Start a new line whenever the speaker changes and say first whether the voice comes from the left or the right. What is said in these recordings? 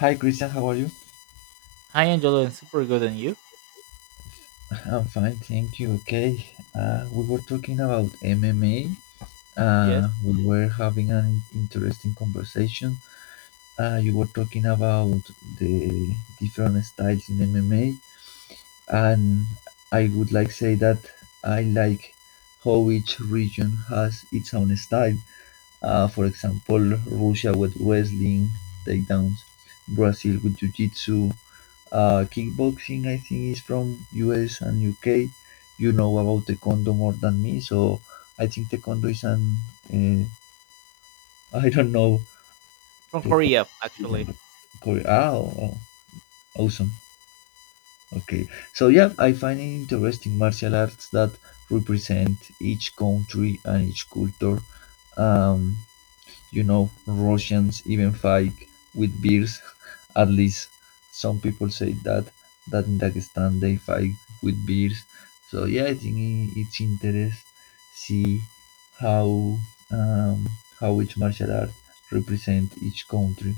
left: Hi Christian, how are you?
right: Hi, Angelo, and super good, and you?
left: I'm fine, thank you. Okay, we were talking about MMA.
right: Yes,
left: We were having an interesting conversation. You were talking about the different styles in MMA, and I would like say that I like how each region has its own style. For example, Russia with wrestling, takedowns, Brazil with jiu-jitsu. Kickboxing, I think, is from US and UK. You know about taekwondo more than me, so I think taekwondo is an uh, I don't know,
right: from
left: taekwondo
right: Korea,
left: is in
right: actually.
left: Korea. Ah, oh, oh, awesome. Okay, so yeah, I find it interesting martial arts that represent each country and each culture. Um, Russians even fight with beers. At least some people say that in Dagestan they fight with beers. So yeah, I think it's interest see how um, how each martial art represent each country.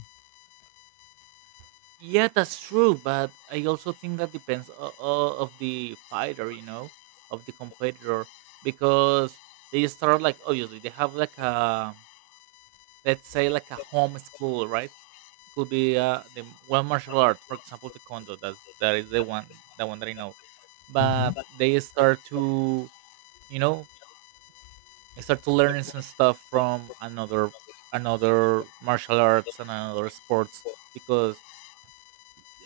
right: Yeah, that's true, but I also think that depends of the fighter, you know, of the competitor, because they start like obviously they have like a let's say like a home school, right? Could be the one martial art, for example, taekwondo. That is the one that I know.
left: Mhm.
right: But they start to, you know, I start to learn some stuff from another martial arts and another sports because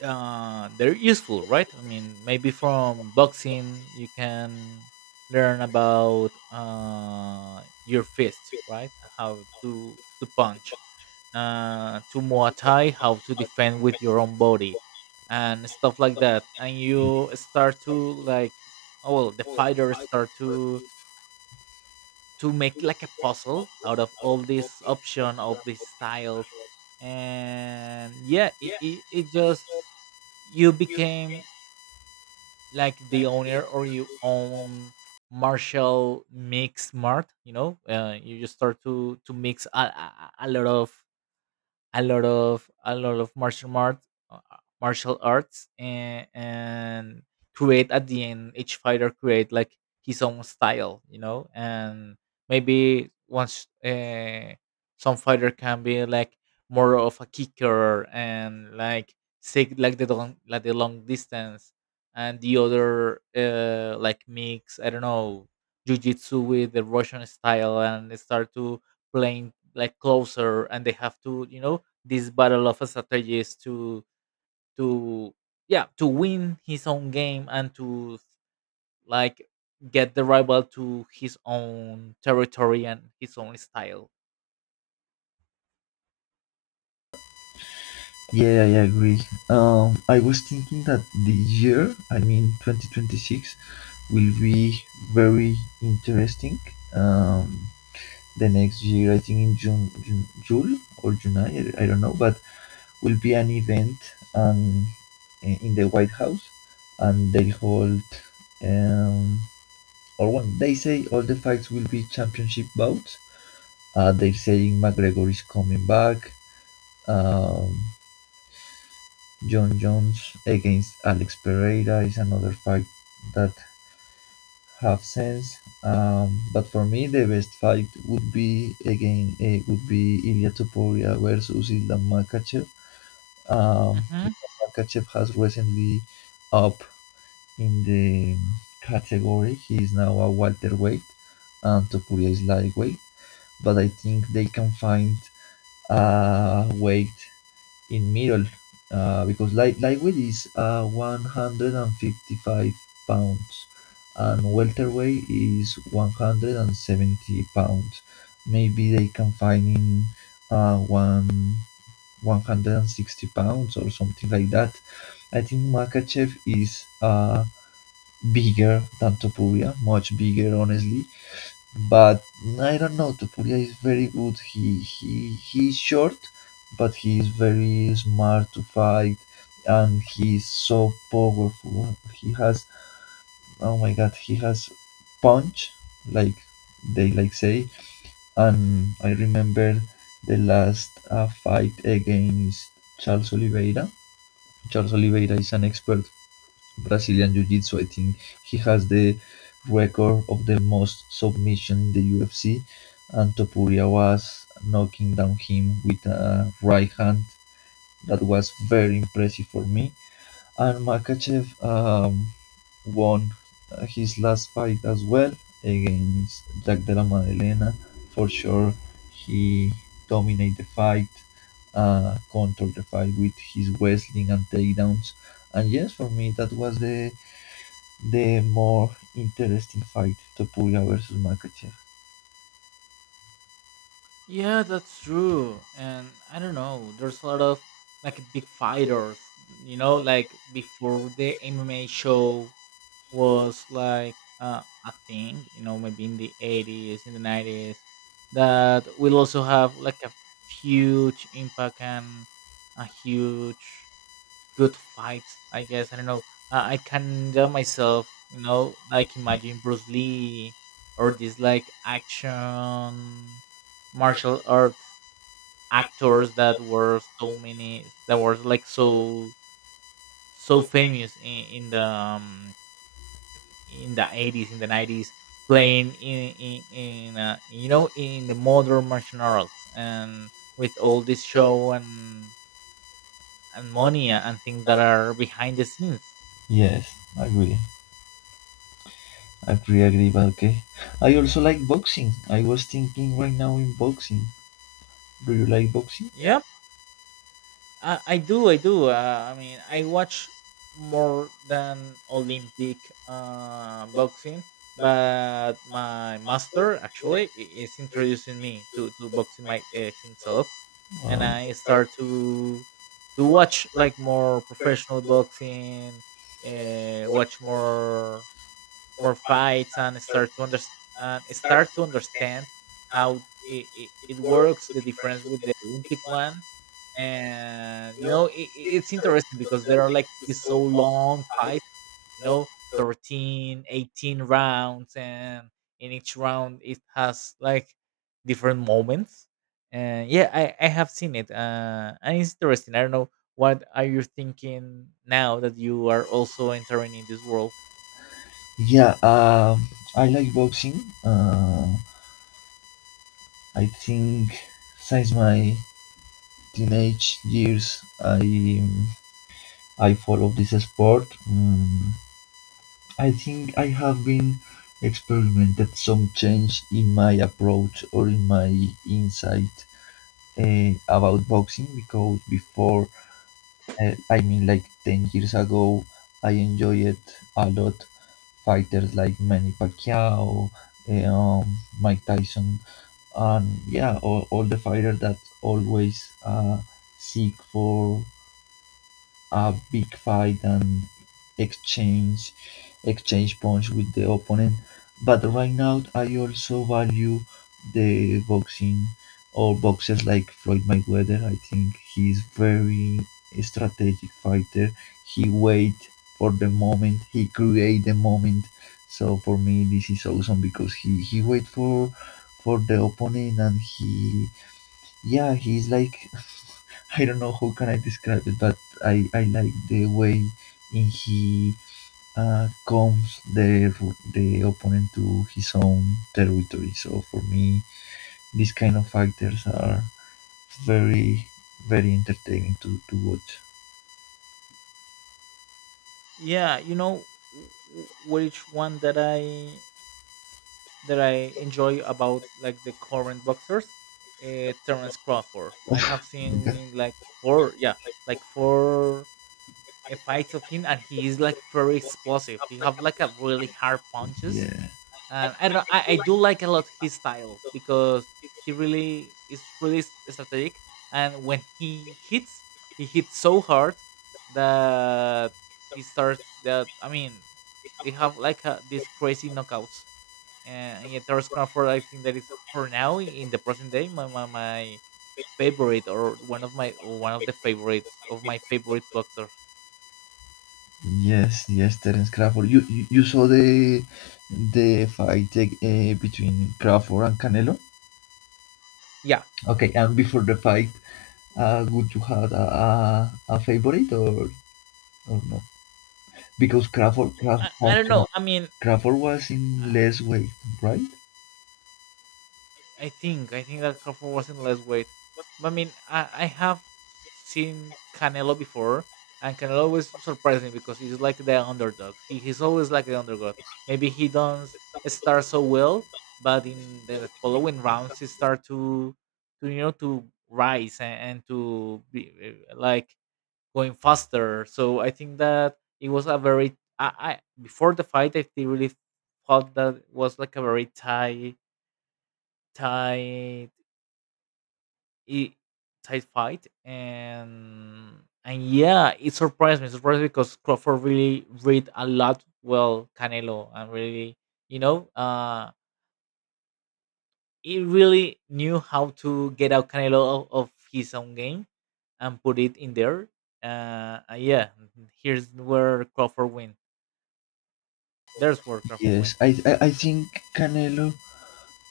right: they're useful, right? I mean, maybe from boxing you can learn about your fist, right? How to punch. To Muay Thai, how to defend with your own body, and stuff like that. And you start to like, oh well, the fighters start to make like a puzzle out of all these option of these styles. And yeah, it just, you became like the owner or you own martial mix mart, you know. You just start to mix a lot of a lot of martial arts and create at the end each fighter create like his own style, you know. And maybe once some fighter can be like more of a kicker and like take like the long distance, and the other like mix, I don't know, jujitsu with the russian style and they start to playing like closer and they have to, you know, this battle of strategies to yeah to win his own game and to like get the rival to his own territory and his own style.
left: Yeah, I agree. I was thinking that the year, I mean 2026, will be very interesting. Um, the next year, I think in June, June or July, I don't know, but will be an event um, in the White House, and they hold um, or one. They say all the fights will be championship bouts. They're saying McGregor is coming back. Um, John Jones against Alex Pereira is another fight that have sense. But for me, the best fight would be again would be Ilya Topuria versus Islam Makachev.
right: Mm-hmm.
left: Islam Makachev has recently up in the category. He is now a welterweight, and Topuria is lightweight. But I think they can find weight in middle because lightweight is 155 pounds and welterweight is 170 pounds. Maybe they can find in one 160 pounds or something like that. I think Makachev is bigger than Topuria, much bigger honestly, but I don't know. Topuria is very good. He's short, but he is very smart to fight, and he is so powerful. He has, oh my god, he has punch, like they like say. And I remember the last fight against Charles Oliveira. Charles Oliveira is an expert Brazilian Jiu-Jitsu. I think he has the record of the most submission in the UFC, and Topuria was knocking down him with a right hand. That was very impressive for me. And Makachev won his last fight as well against Jack de la Maddalena. For sure, he dominated the fight, controlled the fight with his wrestling and takedowns. And yes, for me, that was the more interesting fight, Topuria versus Makachev.
right: Yeah, that's true. And I don't know, there's a lot of like big fighters, you know, like before the MMA show was like a thing, you know, maybe in the 80s, in the 90s, that will also have like a huge impact and a huge good fight, I guess. I don't know. I can tell myself, you know, like imagine Bruce Lee or these like action martial arts actors that were so many, that were like so, so famous in the 80s in the 90s playing in you know in the modern martial arts and with all this show and money and things that are behind the scenes.
left: Yes, I agree. I pretty agree, but okay. I also like boxing. I was thinking right now in boxing. Do you like boxing?
right: Yeah. I do, I do. I mean, I watch more than Olympic boxing, but my master actually is introducing me to boxing my himself, and
left: Uh,
right: I start to watch like more professional boxing, watch more more fights and start to understand and start to understand how it works the difference with the olympic one. And you know it, it's interesting because there are like these so long fights, you know, 13, 18 rounds, and in each round it has like different moments. And yeah I have seen it and it's interesting. I don't know, what are you thinking now that you are also entering in this world?
left: yeah, I like boxing. I think since my teenage years, um, I follow this sport. I think I have been experimented some change in my approach or in my insight about boxing because before, I mean, like 10 years ago, I enjoyed a lot fighters like Manny Pacquiao, eh, um, Mike Tyson, and yeah, all the fighters that always seek for a big fight and exchange exchange punch with the opponent. But right now, I also value the boxing or boxers like Floyd Mayweather. I think he's very strategic fighter. He wait for the moment. He create the moment. So for me, this is awesome because he wait for the opponent, and he, yeah, he's like I don't know how can I describe it, but I like the way in he comes the opponent to his own territory. So for me, these kind of actors are very, very entertaining to watch.
right: Yeah, you know, which one that I that I enjoy about like the current boxers, Terrence Crawford.
left: Oh
right: I have
left: my god.
right: seen like four yeah like four fights of him and he is like very explosive. He have like a really hard punches
left: Yeah.
right: and I don't know, I do like a lot his style because he really is really strategic. And when he hits so hard that he starts that I mean they have like a, these crazy knockouts. And yeah, Terrence Crawford, I think that is for now in the present day my favorite or one of my one of the favorites of my favorite boxers.
left: Yes, yes, Terence Crawford, you saw the fight between Crawford and Canelo?
right: Yeah.
left: Okay, and before the fight, would you have a, a, favorite, or not? Because
right: I don't know. I mean,
left: Crawford was in
right: uh,
left: less weight, right?
right: I think that Crawford was in less weight. But I mean, I have seen Canelo before, and Canelo always surprised me because he's like the underdog. He's always like the underdog. Maybe he doesn't start so well, but in the following rounds, he start to you know to rise and to be like going faster. So I think that it was a very I before the fight, I really thought that was like a very tight tight it tight fight and yeah it surprised me surprised because Crawford really read a lot well Canelo and really you know he really knew how to get out Canelo of his own game and put it in there yeah here's where Crawford win there's where Crawford win.
left: Yes, I think Canelo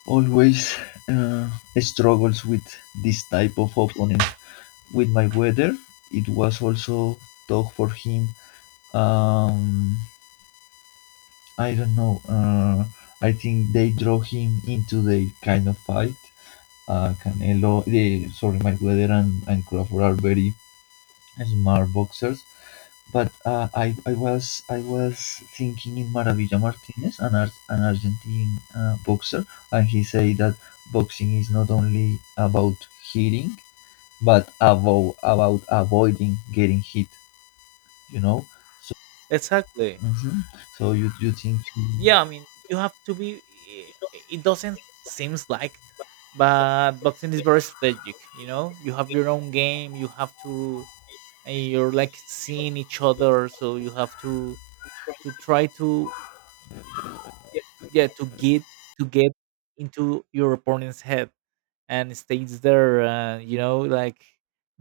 left: always uh, struggles with this type of opponent. With my weather, it was also tough for him. Um, I don't know. I think they draw him into the kind of fight. Canelo, the, sorry, Mayweather and Crawford are very smart-boxers. But I was thinking in Maravilla Martinez, an Argentine boxer, and he said that boxing is not only about hitting, but about avoiding getting hit. You know, so,
right: Exactly.
left: mhm, so you think,
right: Yeah, I mean, you have to be. It doesn't seems like, it, but boxing is very strategic. You know, you have your own game. You have to, and you're like seeing each other. So you have to try to yeah to get into your opponent's head and stays there. You know, like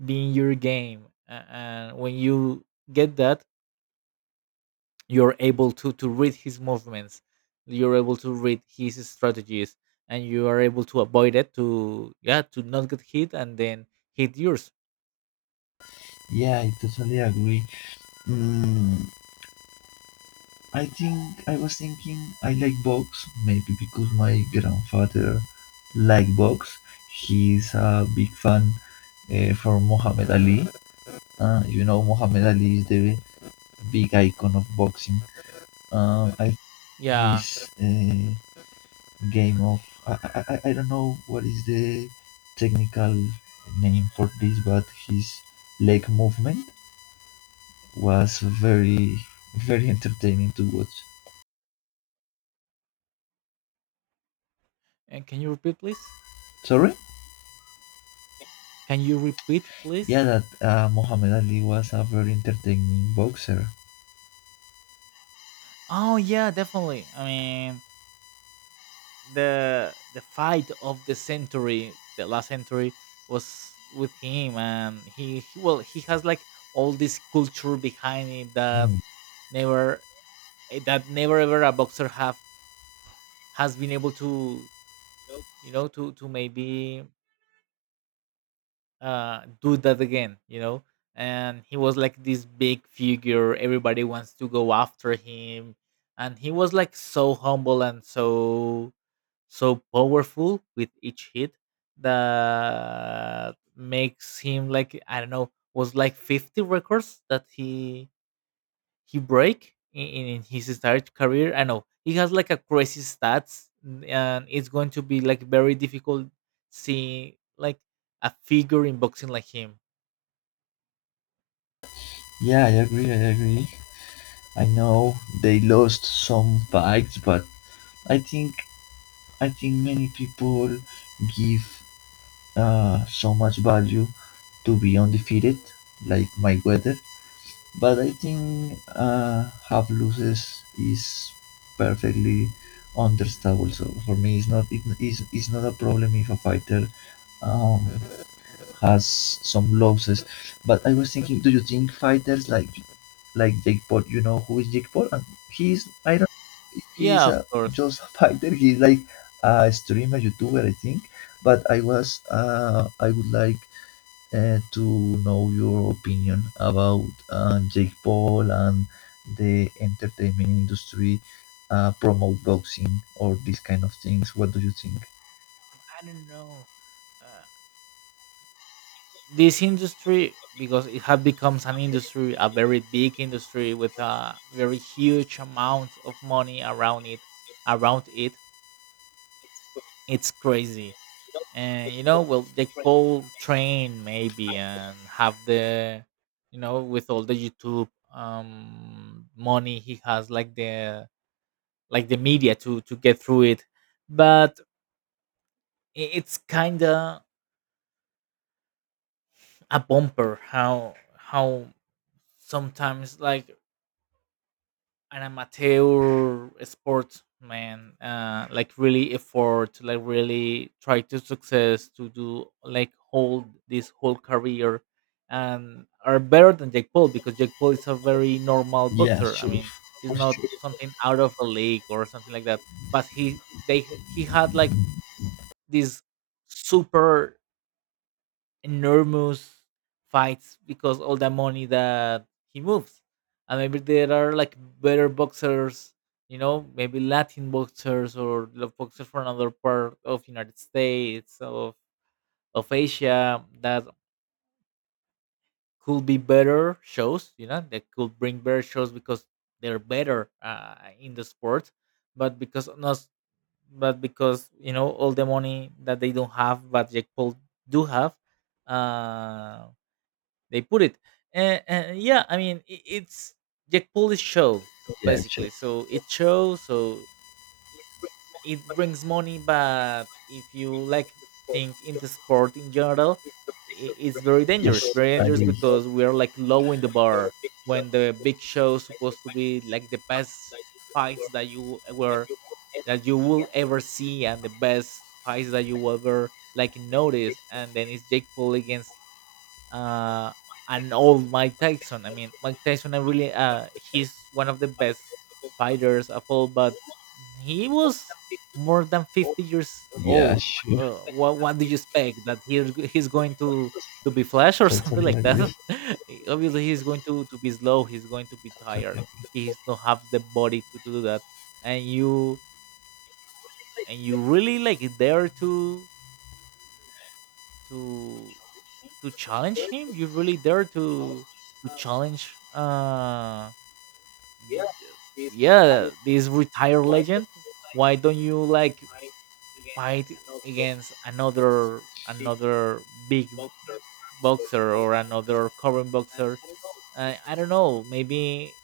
right: being your game. And when you get that, you're able to read his movements, you're able to read his strategies and you are able to avoid it to yeah to not get hit and then hit yours.
left: yeah, I totally agree. Mm, I think I was thinking I like box, maybe because my grandfather like box. He's a big fan for Muhammad Ali. Muhammad Ali is the big icon of boxing. I,
right: Yeah,
left: his game of I don't know what is the technical name for this, but his leg movement was very, very entertaining to watch.
right: and can you repeat please?
left: Sorry.
right: Can you repeat
left: Yeah,
right: please?
left: that Muhammad Ali was a very entertaining boxer.
right: Oh yeah definitely, I mean, the fight of the century the last century was with him and he well he has like all this culture behind him that
left: Mm.
right: never that never ever a boxer have has been able to you know to maybe do that again, you know. And he was like this big figure everybody wants to go after him and he was like so humble and so so powerful with each hit that makes him like I don't know was like 50 records that he break in his entire career. I know he has like a crazy stats, and it's going to be like very difficult seeing like a figure in boxing like him.
left: Yeah, I agree. I agree. I know they lost some fights, but I think I think many people give so much value to be undefeated, like Mayweather. But I think half loses is perfectly understandable. So for me, it's not, it is, it's not a problem if a fighter um, has some losses. But I was thinking, do you think fighters like Jake Paul, you know who is Jake Paul? And he's I don't he's
right: Yeah, of
left: a
right: course.
left: just a fighter. He's like a streamer, YouTuber, I think. But I would like to know your opinion about Jake Paul and the entertainment industry promote boxing or these kind of things. What do you think?
right: I don't know. Uh, this industry because it has become an industry, a very big industry with a very huge amount of money around it. Around it, it's crazy. And you know well Jake Paul train maybe and have the you know with all the YouTube money he has like the media to get through it. But it's kind of a bumper how sometimes like an amateur sportsman like really effort like really try to success to do like hold this whole career and are better than Jake Paul because Jake Paul is a very normal
left: Yeah,
right: boxer. I
left: sure.
right: mean, it's
left: For
right: not
left: sure.
right: something out of a league or something like that. But he had like this super enormous fights because all the money that he moves. And maybe there are like better boxers, you know, maybe Latin boxers or the boxers from another part of United States of Asia that could be better shows, you know, that could bring better shows because they're better in the sport, but because not, but because you know all the money that they don't have, but Jake Paul do have, um they put it. And yeah, I mean, I it's Jack Polish show
left: Yeah, sure.
right: basically. So it shows, so it brings money. But if you like think in the sport in general, it's very
left: Yes,
right: dangerous. Very
left: I
right: dangerous
left: agree.
right: because we are like low in the bar when the big show supposed to be like the best fights that you were that you will ever see and the best fights that you will ever like notice and then it's Jake Paul against uh, and old Mike Tyson. I mean, Mike Tyson, I really, he's one of the best fighters of all, but he was more than 50 years
left: Yeah,
right: old.
left: sure.
right: What do you expect? That he's going to be flash or something
left: Totally
right: like that?
left: agree.
right: Obviously, he's going to be slow. He's going to be
left: Totally
right: tired.
left: agree.
right: He's not have the body to do that. And you and you really like dare to to challenge him? You really dare to challenge th- th- yeah, this retired legend? Why don't you like fight against another big boxer or another current boxer? I don't know, maybe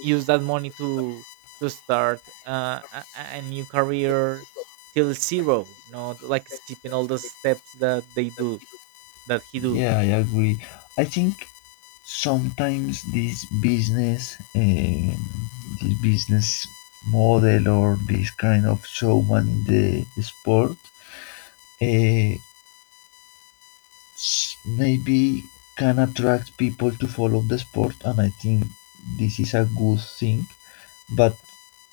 right: use that money to start a new career till zero, not like skipping all the steps that they do that he do.
left: Yeah, I agree. I think sometimes this business model or this kind of showman in the sport, uh, maybe can attract people to follow the sport, and I think this is a good thing. But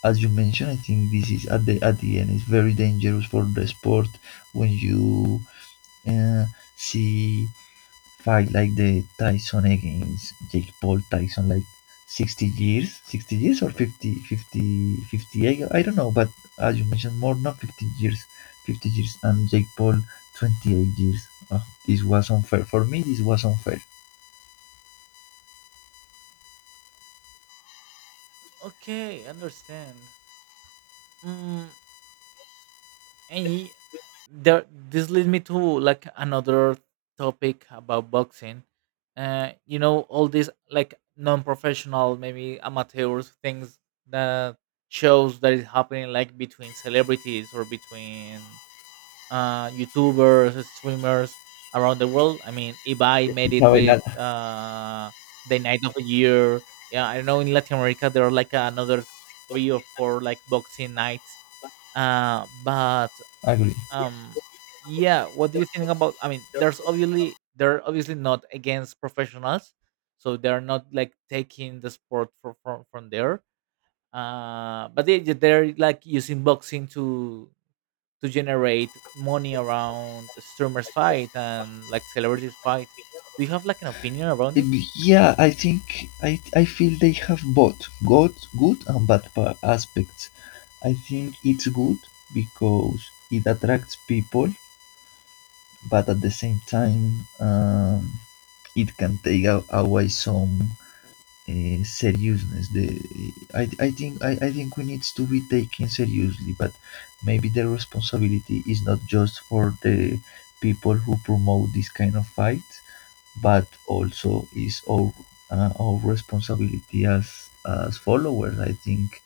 left: as you mentioned, I think this is at the end is very dangerous for the sport when you uh, see fight like the Tyson against Jake Paul. Tyson like 60 years, 60 years or 50, fifty, 58, I don't know, but as you mentioned, more than 50 years, 50 years, and Jake Paul 28 years. Oh, this was unfair for me, this was unfair.
right: Okay, understand. Mm, and there, this leads me to like another topic about boxing. You know, all these like non-professional, maybe amateurs things that shows that is happening like between celebrities or between YouTubers, streamers around the world. I mean, Ibai made it with
left: Isabella.
right: the night of the year. Yeah, I know in Latin America there are like another three or four like boxing nights but
left: Agree.
right: um, yeah, what do you think about? I mean, there's obviously they're obviously not against professionals, so they're not like taking the sport from there. But they're like using boxing to generate money around streamers fight and like celebrities fight. Do you have like an opinion around it?
left: Yeah, I think I feel they have both good and bad aspects. I think it's good because it attracts people, but at the same time, it can take away some seriousness. The I think we needs to be taken seriously, but maybe the responsibility is not just for the people who promote this kind of fight, but also is our responsibility as followers, I think.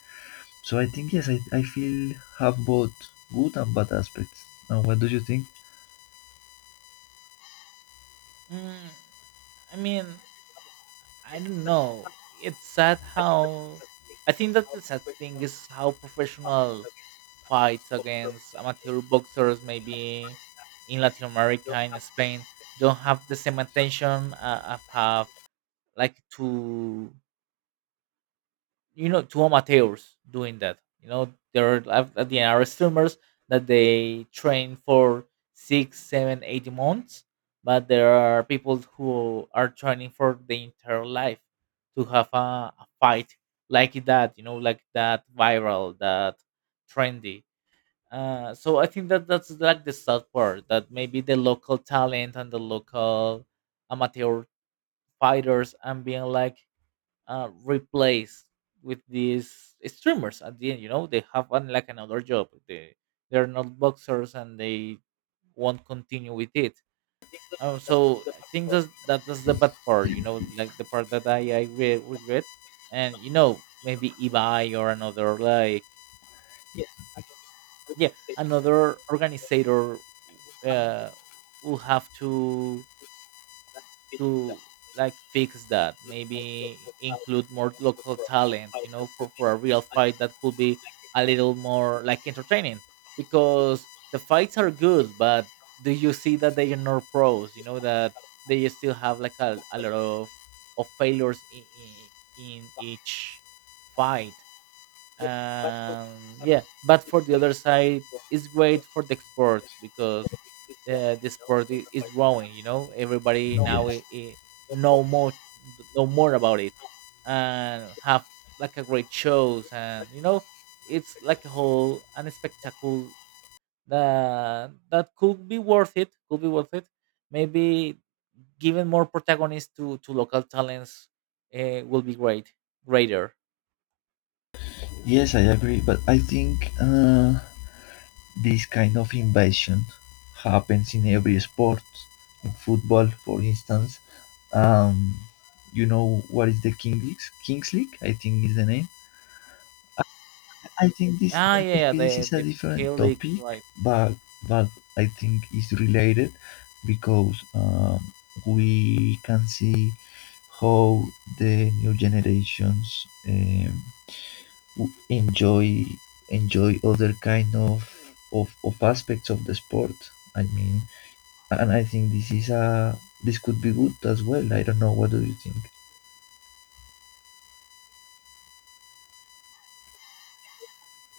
left: So I think yes, I feel have both good and bad aspects. And what do you think?
right: Mm, I mean, I don't know. It's sad how I think that the sad thing is how professional fights against amateur boxers, maybe in Latin America, in Spain, don't have the same attention, of have like to, two amateurs doing that. There are, at the end, are streamers that they train for 6, 7, 8 months, but there are people who are training for the entire life to have a fight like that, like that viral, that trendy. So I think that that's like the sad part, that maybe the local talent and the local amateur fighters and being like, replaced with these streamers at the end. They have an, like, another job. They're not boxers, and they won't continue with it. So I think that's the bad part. Like the part that I regret. And maybe eBay or another, like, yeah, another organizer uh, will have to like, fix that, maybe include more local talent, for a real fight that could be a little more like entertaining, because the fights are good, but do you see that they are not pros? You know that they still have like a lot of failures in each fight. And yeah, but for the other side, it's great for the export, because the sport is growing. Everybody
left: No.
right: now know more know more about it, and have like a great shows, and it's like a whole and a spectacle that could be worth it, could be worth it. Maybe giving more protagonists to local talents will be greater.
left: Yes, I agree, but I think this kind of invasion happens in every sport, in football for instance. um, you know what is the king league, kings league, I think is the name. I think this,
right: Ah, yeah,
left: maybe
right: yeah,
left: this
right: the
left: is a
right: the
left: different
right: Piquet leaks,
left: topic,
right: right?
left: but but I think is related because we can see how the new generations w- enjoy enjoy other kind of aspects of the sport. I mean, and I think this is a this could be good as well. I don't know. What do you think?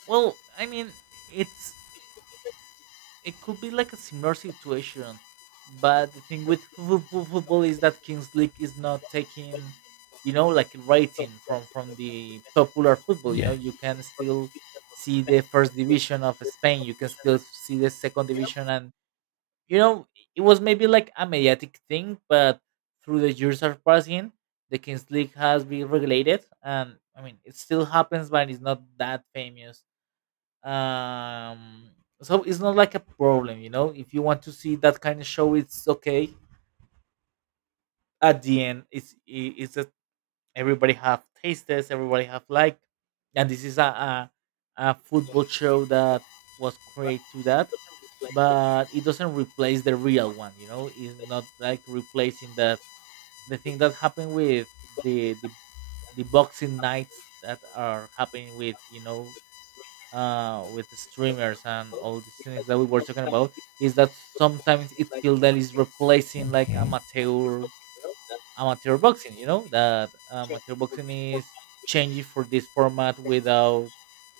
right: Well, I mean, it's it could be like a similar situation, but the thing with football is that Kings League is not taking, like, rating from the popular football. You know,
left: Yeah.
right: you can still see the first division of Spain, you can still see the second division, and you know, it was maybe like a mediatic thing, but through the years are passing, the Kings League has been regulated, and I mean, it still happens, but it's not that famous. Um, so it's not like a problem. If you want to see that kind of show, it's okay. At the end, it's that everybody have tastes, everybody have, like, and this is a football show that was created to that, but it doesn't replace the real one. It's not like replacing that. The thing that happened with the the, the boxing nights that are happening with you know with the streamers and all these things that we were talking about is that sometimes it feels that it's replacing like
left: Okay.
right: amateur boxing. You know that amateur boxing is changing for this format without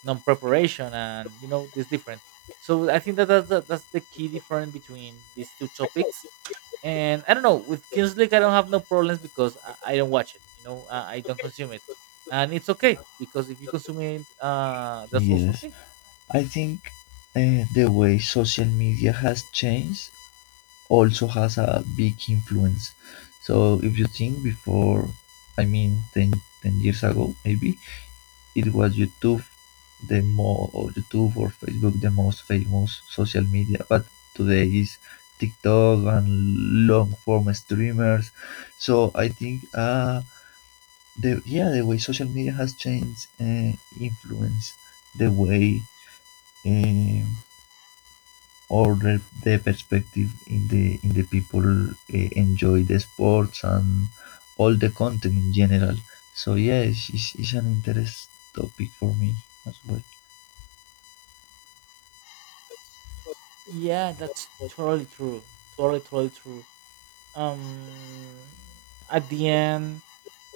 right: non preparation, and it's different. So I think that that's the key difference between these two topics. And I don't know, with Kings League, I don't have no problems, because I don't watch it. I don't consume it, and it's okay, because if you consume it, that's also
left: Yes.
right: okay.
left: I think the way social media has changed also has a big influence. So if you think before, I mean ten years ago maybe, it was YouTube the more, or YouTube or Facebook the most famous social media, but today is TikTok and long form streamers. So I think the way social media has changed influence the way, um, or the perspective in the people enjoy the sports and all the content in general. So yeah, it's an interest topic for me as well.
right: Yeah, that's totally true. Totally, totally true. Um, at the end,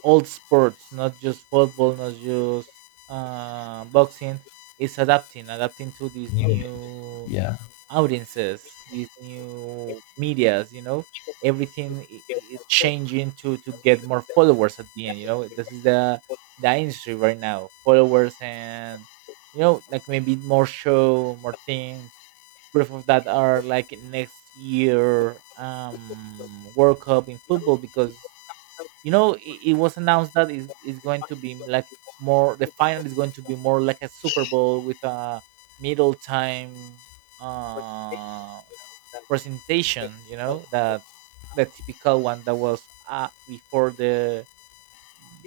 right: all sports, not just football, not just boxing, is adapting to these
left: New-
right: new
left: yeah,
right: audiences, these new medias. Everything is changing to get more followers at the end. This is the industry right now, followers, and, like, maybe more show, more thing. Proof of that are like next year World Cup in football, because it was announced that is going to be like, more, the final is going to be more like a Super Bowl with a middle time uh presentation, you know, that the typical one that was before the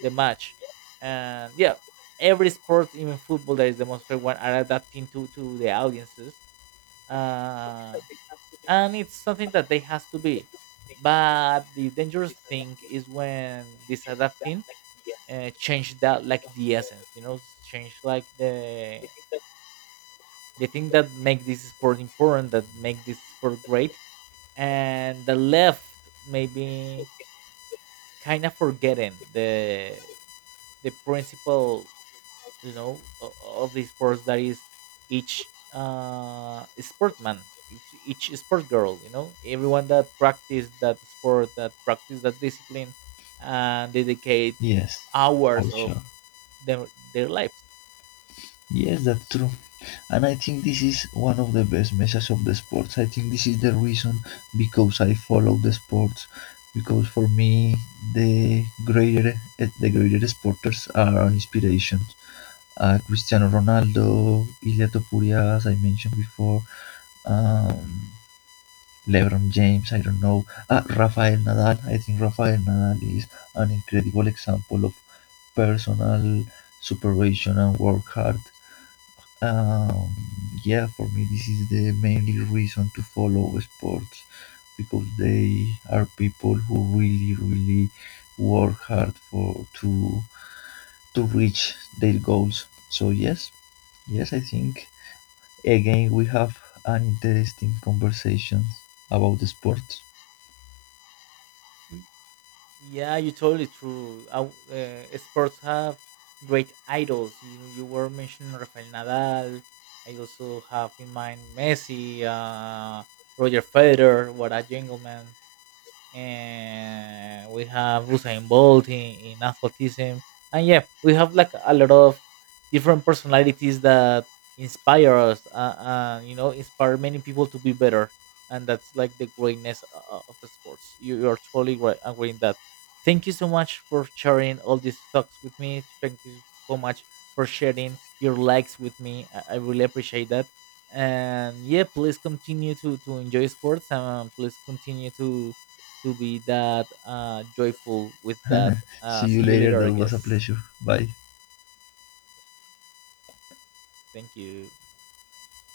right: the match. And yeah, every sport, even football, that is the most fair one, are adapting to the audiences, uh and it's something that they has to be. But the dangerous thing is when this adapting, change that like the essence, change like the thing that make this sport important, that make this sport great, and the left, maybe, kind of forgetting the principle, of the sports, that is each sportman, each sport girl, everyone that practice that sport, that practice that discipline, and dedicate
left: yes, for
right: hours of
left: sure.
right: their lives.
left: Yes, that's true. And I think this is one of the best messages of the sports. I think this is the reason because I follow the sports. Because for me, the greater the greater sporters are an inspiration. Cristiano Ronaldo, Ilya Topuria, as I mentioned before, um, LeBron James, I don't know, Rafael Nadal. I think Rafael Nadal is an incredible example of personal supervision and work hard. Um, yeah, for me, this is the mainly reason to follow sports because they are people who really, really work hard for to reach their goals. So yes, yes, I think again, we have an interesting conversation about the sports.
right: Yeah, you're totally true. Sports have great idols. You were mentioning Rafael Nadal. I also have in mind Messi, Roger Federer. What a gentleman! And we have Usain Bolt in athleticism, and yeah, we have like a lot of different personalities that inspire us, inspire many people to be better, and that's like the greatness of sports. You are totally right, agree in that. Thank you so much for sharing all these thoughts with me. Thank you so much for sharing your likes with me. I really appreciate that. And yeah, please continue to enjoy sports, and please continue to be that joyful with that. Uh,
left: See
right: see
left: you
right: you
left: later.
right: later, I
left: That was a
right: guess.
left: pleasure. Bye.
right: Thank you.